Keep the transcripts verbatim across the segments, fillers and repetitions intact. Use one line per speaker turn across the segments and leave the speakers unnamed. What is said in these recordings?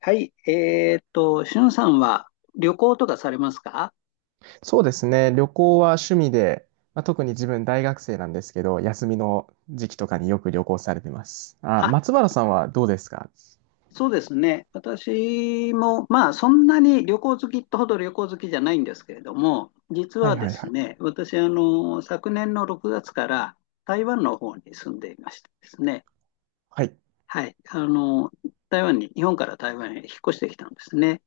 はい、えーっと、しゅんさんは旅行とかされますか？
そうですね。旅行は趣味で、まあ、特に自分大学生なんですけど、休みの時期とかによく旅行されてます。あ、
あ、
松原さんはどうですか？
そうですね。私も、まあ、そんなに旅行好きってほど旅行好きじゃないんですけれども、実
は
は
いは
で
いは
す
い。
ね、私、あの、昨年のろくがつから台湾の方に住んでいましてですね、
はい。
はい、あの、台湾に、日本から台湾へ引っ越してきたんですね。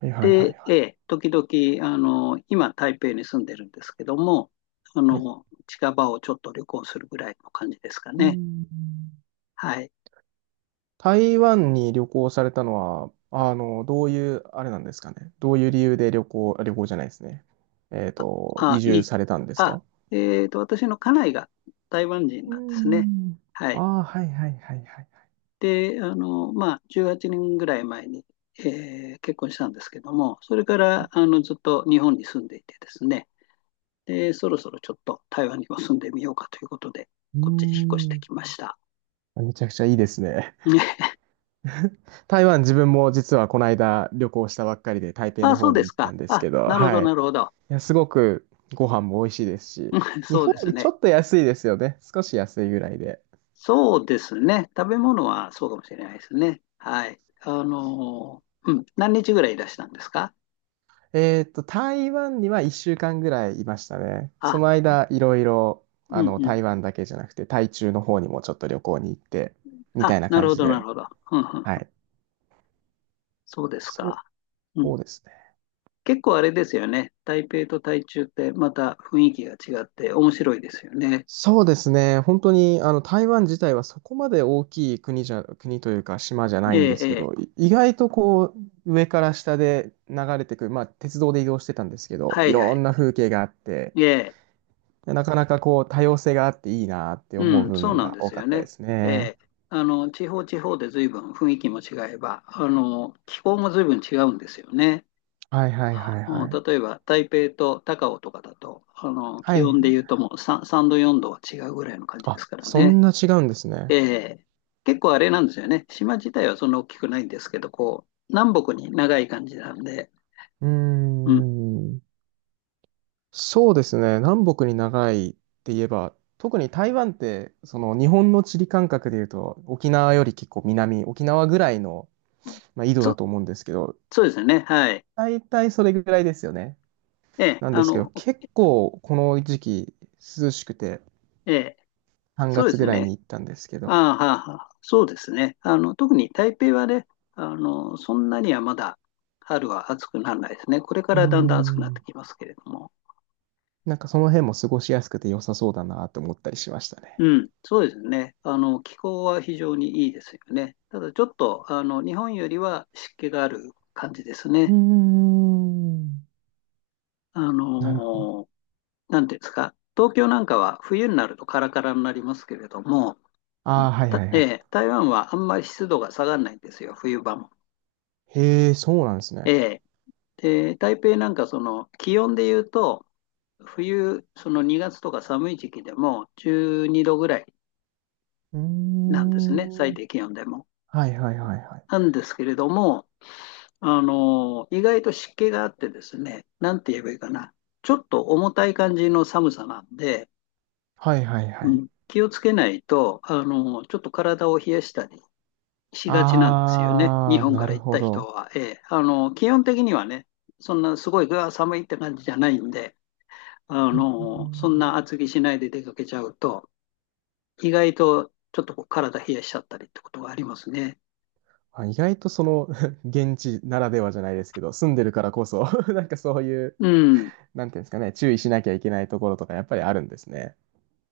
はいはいはいは
で、
い。
ええ、時々、あの、今、台北に住んでるんですけども、あ
はい。
の、近場をちょっと旅行するぐらいの感じですか
う
ね。
ん。
はい。
台湾に旅行されたのは、あの、どういう、あれなんですかね。どういう理由で旅行、旅行じゃないですね。えっと、
あ、
移
い
住
い。
されたんです
あ、
か？
えっと、私の家内が台湾人
う
なんですね。
ん。
はい。
ああー、はいはいはいはい。
で、あの、まあ、じゅうはちねんぐらい前に、えー結婚したんですけども、それから、あの、ずっと日本に住んでいてですね、で、そろそろちょっと台湾にも住んでみようかということで、
うー
こっちに引っ越して
ん。
きました。
めちゃくちゃいいですね。
ね。
台湾自分も実はこの間旅行したばっかりで台北
あ、
の
そう
方
で
に
す
行った
か。
んです
あ、
けど、
なるほ
は
ど、
い。い
なるほど。
や、すごくご飯も美味しいです し、
うん、
日
そう
本
で
よ
す
りちょ
ね。
っと安いですよね。少し安いぐらいで。
そうですね。食べ物はそうかもしれないですね。はい。あの、うん、何日ぐらいいらしたんですか？
えーっと、台湾にはいっしゅうかんぐらいいましたね。そ
あ、
の間、いろいろ、
う
あ
ん
の、
うん。
台湾だけじゃなくて、台中の方にもちょっと旅行に行って、みた
あ、
いな
なる
感
ほ
じ
ど、なる
で。
ほど。うんう
は
ん、
い。
そうです
そう、
か。うん。
そうですね。
結構あれですよね。台北と台中ってまた雰囲気が違って面白いですよね。
そうですね。本当に、あの、台湾自体はそこまで大きい国じゃ、国というか島じゃな
え
いんで
え、
す
え
け
え。
ど、い意外とこう、上から下で流れてくる、まあ、鉄道で移動してたんですけど、
は
い
いは
ろ
い。
んな風景があって、
ええ。
なかなかこう、多様性があっていいなって思う
うん、
部
そう
分
なん
が
で
多
す
か
よ
ったで
ね。
す
え
ね。
え。あの、地方地方で随分雰囲気も違えば、あの、気候も随分違うんですよね。
はいはいはいは
うん、
い。
例えば台北と高雄とかだと、あの、
は
気温で
い。
言うともう さん, さんどよんどは違うぐらいの感じで
あ、
すから
そ
ね。
んな違うんですね。
ええ、結構あれなんですよね。島自体はそんな大きくないんですけど、こう、南北に長い感じなんで、
うー
うん。
ん。そうですね。南北に長いって言えば、特に台湾って、その日本の地理感覚で言うと、沖縄より結構南、沖縄ぐらいの、まあ、緯度だ
そ、
と思うんですけど、
そうですね。はい。
大体それぐらいですよね。
ええ、
なん
あ
ですけど、
の、
結構この時期涼しくて、
ええ、
3
そうで
月ぐ
す
らい
ね。
に行ったんですけど、
ああ、はあはあ、そうですね。あの、特に台北はね、あの、そんなにはまだ春は暑くならないですね。これか
うー
らだんだん暑くなって
ん、
きますけれども。
なんかその辺も過ごしやすくて良さそうだなと思ったりしましたね。
うん、そうですね。あの、気候は非常にいいですよね。ただちょっと、あの、日本よりは湿気がある感じです
うー
ね。
ん。
あ
なるほど。
のなんていうんですか、東京なんかは冬になるとカラカラになりますけれども、
ああ、はい
た
はいはい。
えー台湾はあんまり湿度が下がらないんですよ、冬場も。
へえ、そうなんですね。
えーで、台北なんかその気温で言うと、冬、そのにがつとか寒い時期でもじゅうにどぐらい
うー
なんですね、最
ん。
低気温でも。
はいはいはいはい。
なんですけれども、あのー意外と湿気があってですね、なんて言えばいいかな、ちょっと重たい感じの寒さなんで、
はいはいは
う
い。
ん、気をつけないと、あのーちょっと体を冷やしたりしがちなんですよね、日
あー、
本か
な
ら
る
行っ
ほ
た人
ど。
は。えーあの基本的にはね、そんなすごい寒いって感じじゃないんで、あ
うんう
のそんな
ん。
厚着しないで出かけちゃうと、意外とちょっとこう体冷やしちゃったりってことがありますね。
あ、意外とその 現地ならではじゃないですけど、住んでるからこそ なんかそういう、
うん、
なんていうんですかね、注意しなきゃいけないところとかやっぱりあるんですね。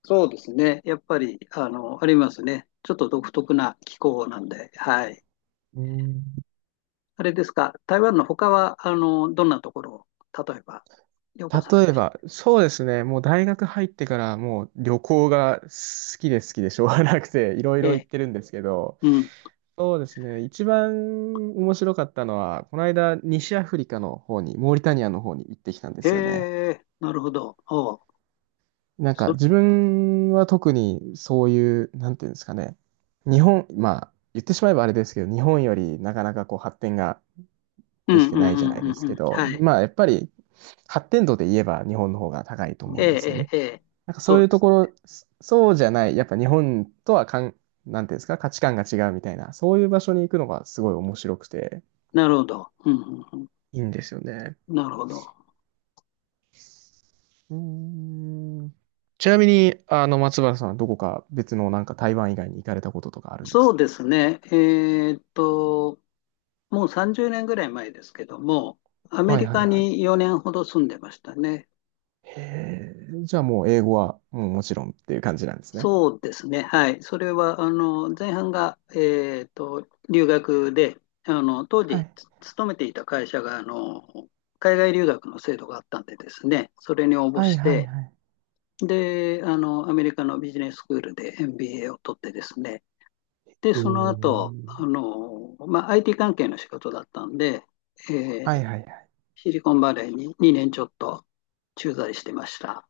そうですね、やっぱりあのありますね、ちょっと独特な気候なんで、はい。
うん。
あれですか、台湾の他はあのどんなところを、例えば旅行され
例
ま
え
した？
ば、そうですね、もう大学入ってからもう旅行が好きで好きでしょうが なくて、いろい
え
ろ行っ
え、
てるんですけど、
うん、
そうですね、一番面白かったのは、この間西アフリカの方に、モーリタニアの方に行ってきたんで
へ
すよね。
え、なるほど。おう
なんか
そ
自分は特にそういう、なんていうんですかね、日本、まあ言ってしまえばあれですけど、日本よりなかなかこう発展が
う
でき
んうん
て
う
ないじゃ
ん
ない
う
で
ん
す
う
け
ん。
ど、
はい。
まあやっぱり発展度で言えば日本の方が高いと思
え
うんですよ
え、
ね。
ええ、ええ。
なんかそ
そ
う
う
いう
で
と
す。
ころ、そそうじゃない、やっぱ日本とはかん、なんていうんですか、価値観が違うみたいな、そういう場所に行くのがすごい面白くて、
なるほど。うんうんう
いいんですよね。
ん。なるほど。
うーん。ちなみに、あの、松原さんはどこか別のなんか台湾以外に行かれたこととかあるんです
そう
か？
ですね。えーっと、もうさんじゅうねんぐらい前ですけども、アメ
はい
リ
はい
カ
はい。
によねんほど住んでましたね。
へえ、じゃあもう英語はもうもちろんっていう感じなんですね。
そうですね。はい。それは、あの、前半が、えーっと、留学で、あの、当
は
時、
い。
つ勤めていた会社が、あの、海外留学の制度があったんでですね、それに応募
はい
し
はい
て、
はい。
で、あの、アメリカのビジネススクールで エムビーエー を取ってですね、で、
え
その後、あ
ー
の、まあ、アイティー 関係の仕事だったんで、
は
えー
いはいはい。
シリコンバレーににねんちょっと駐在してました。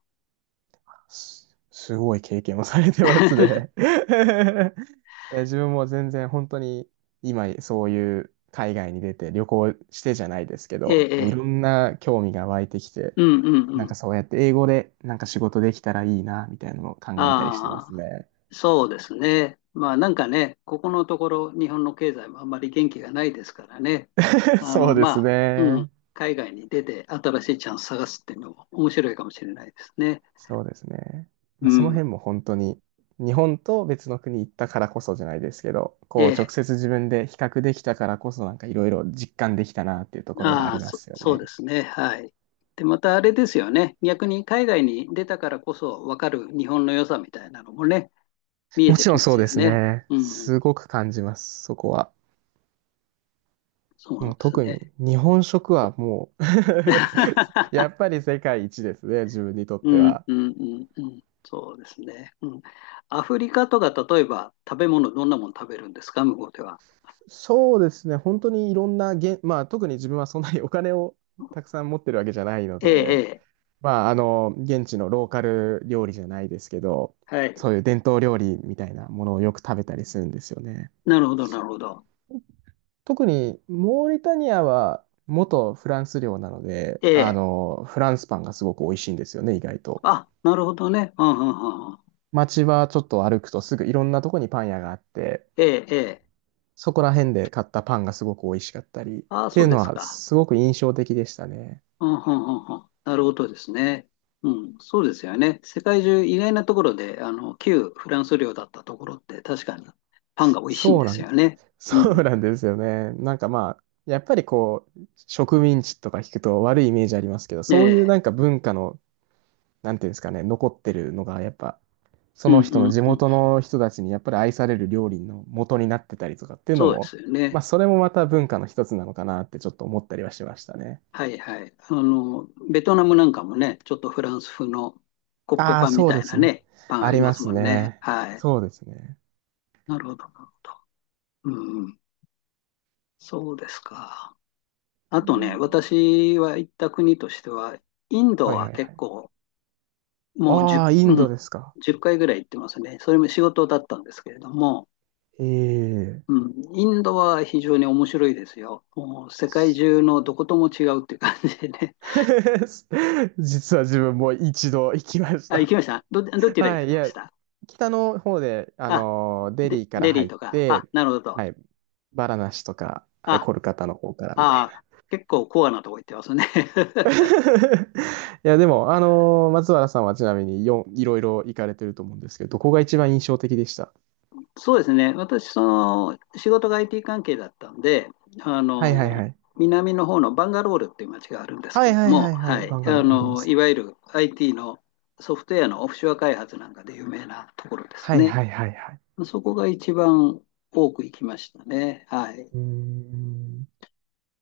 す、すごい経験をされてます ね。いや、自分も全然本当に今そういう海外に出て旅行してじゃないですけ
え
ど、
え、
もうい
ええ、
ろんな興味が湧いてきて、
うんうん
なん
う
か
ん。
そうやって英語でなんか仕事できたらいいな、みたいなのを考えたりしてま
あ
す
あ、
ね。
そうですね。まあなんかね、ここのところ日本の経済もあんまり元気がないですからね。あ
そう
の、
で
ま
す
あ、うん、
ね。
海外に出て新しいチャンス探すっていうのも面白いかもしれないですね。
そうですね。ま
う
あ、その
ん。
辺も本当に日本と別の国行ったからこそじゃないですけど、こう
え
直
え、
接自分で比較できたからこそなんかいろいろ実感できたなっていうところはあ
ああ、
りま
そ、
すよ
そうで
ね。
すね。はい。で、またあれですよね。逆に海外に出たからこそ分かる日本の良さみたいなのもね、見え
も
て
ちろ
き
ん
ま
そう
す
で
よ
す
ね。
ね。
うん、
すごく感じます、そこは。
そうなん
もう
です
特
ね。
に日本食はもう や っぱり世界一ですね、自分にとっ
う
て
ん、
は。
うん、うん、うん。そうですね。うん。アフリカとか、例えば食べ物、どんなもの食べるんですか、向こうでは？
そうですね、本当にいろんなげ、まあ特に自分はそんなに お金をたくさん持ってるわけじゃないの
え
で、
え、
まああの、現地のローカル料理じゃないですけど、
ええ。はい。
そういう伝統料理みたいなものをよく食べたりするんですよね。
なるほど、なるほど。
特にモーリタニアは元フランス領なので、
え
あ
え。
の、フランスパンがすごく美味しいんですよね、意外と。
あ、なるほどね。うん、うん、うんうん。
街はちょっと歩くとすぐいろんなとこにパン屋があって、
ええ、ええ。
そこら辺で買ったパンがすごく美味しかったり、っ
ああ、
て
そ
い
う
う
で
の
す
は
か。
すごく印象的でしたね。
あはんはんはん、なるほどですね。うん、そうですよね。世界中意外なところで、あの、旧フランス領だったところって確かにパンが美味しいん
そ
で
うな
す
ん
よ
です。
ね。う
そ
ん。
うなんですよね。なんかまあ、やっぱりこう、植民地とか聞くと悪いイメージありますけど、そう
で、
いうなんか文化のなんていうんですかね、残ってるのが、やっぱ、そ
うん
の人
う
の
ん
地
うん。
元の人たちにやっぱり愛される料理の元になってたりとかっていうの
そうで
も、
すよ
ま
ね。
あ、それもまた文化の一つなのかなってちょっと思ったりはしましたね。
はいはい。あの、ベトナムなんかもね、ちょっとフランス風のコッペ
ああ、
パンみ
そう
た
で
いな
すね。
ね、パンあ
あ
り
り
ま
ま
す
す
もんね。
ね。
はい。
そうですね。
なるほど、なるほど。うんうん。そうですか。あ
う
とね、
ん。
私は行った国としては、インド
はい
は
はいは
結
い。
構もう
ああ、イ
じゅう、
ン
うん、
ドですか。
いっかいぐらい行ってますね。それも仕事だったんですけれども、
ええ。
うん、インドは非常に面白いですよ。もう世界中のどことも違うっていう感じでね。
実は自分も一度行きまし
あ、行
た。
きました、ど、ど ちら行
は
か
い、い
れまし
や、
た？
北の方で、あ
あ、
のーデ
で、
リーから
デリー
入っ
とか、あ、
て、
なるほど。
はい、バラナシとか、はい
あ、
コルカタの方からみたい
あ、
な。
結構コアなとこ行ってますね。
いや、でも、あのー松原さんはちなみによん、いろいろ行かれてると思うんですけど、どこが一番印象的でした？
そうですね、私、その仕事が アイティー 関係だったんで、あ
はいはいは
の
い。
南の方のバンガロールっていう街があるんです
は
け
い
ど
はい
も、
はいは
は
い、
い、
バンガ
あ
ローがありま
の
す
い
ね。
わゆる アイティー のソフトウェアのオフショア開発なんかで有名なところです
はい
ね。
はいはいはい。
そこが一番多く行きましたね。はい、
うーん。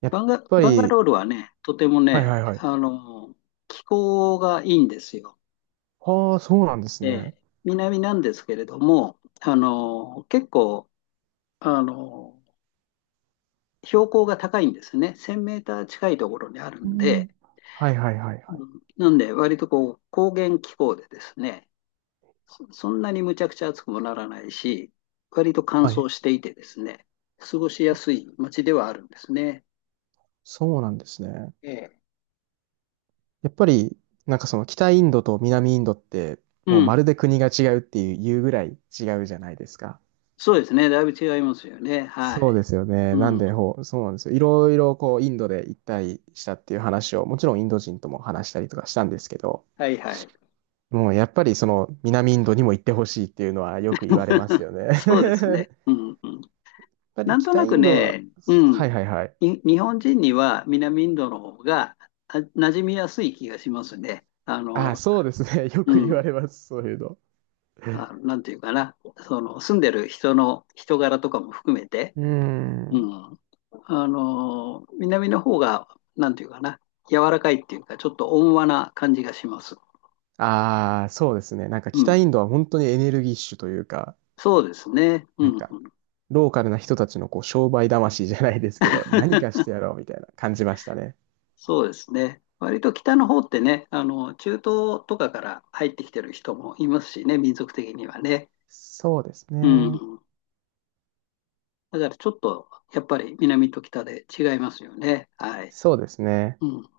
やっ
バンガ
ぱ
バンガ
り、
ロールはね、とても
はい
ね、
はいはい。
あの気候がいいんですよ。
ああ、そうなんです
え
ね。
え、南なんですけれども、あの結構あの標高が高いんですね。せんメーター近いところにある
う
ん
ん。
で、
はいはいはい
う
はい。
ん、なんで割とこう高原気候でですね、そそんなにむちゃくちゃ暑くもならないし、割と乾
はい、
燥していてですね、過ごしやすい街ではあるんですね。
そうなんですね。
ええ。
やっぱり、なんかその北インドと南インドって、
う
もうま
ん、
るで国が違うっていう、言うぐらい違うじゃないですか。
そうですね。だいぶ違いますよね。は
そ
い。
うですよね。なん
うん、
で、ほう、そうなんですよ。いろいろこう、インドで一体したっていう話を、もちろんインド人とも話したりとかしたんですけど、
はいはい。
もうやっぱりその南インドにも行ってほしいっていうのはよく言われます よね。や
そうです
っ
ね。うんうん。
ぱり
なんと
北
な
イ
く
ンドは、
ね、う
は
ん、
いはいはい。
に日本人には南インドの方があ馴染みやすい気がしますね。あ
ああ、
の、
そうですね。よ
う
く言わ
ん。
れます、そういうの。
あ、なんていうかな。その、住んでる人の人柄とかも含めて、
う
う
ん。
ん。あの、南の方が、なんていうかな。柔らかいっていうか、ちょっと温和な感じがします。
ああ、そうですね。なんか
う
北
ん。
インドは本当にエネルギッシュというか、
そうですね。うん、
なん か
うん。
ローカルな人たちのこう商売魂じゃないですけど、何かしてやろうみたいな感じましたね。
そうですね。割と北の方ってね、あの、中東とかから入ってきてる人もいますしね、民族的にはね。
そうです
う
ね。
ん。だからちょっと、やっぱり南と北で違いますよね。はい。
そうですね。
うん。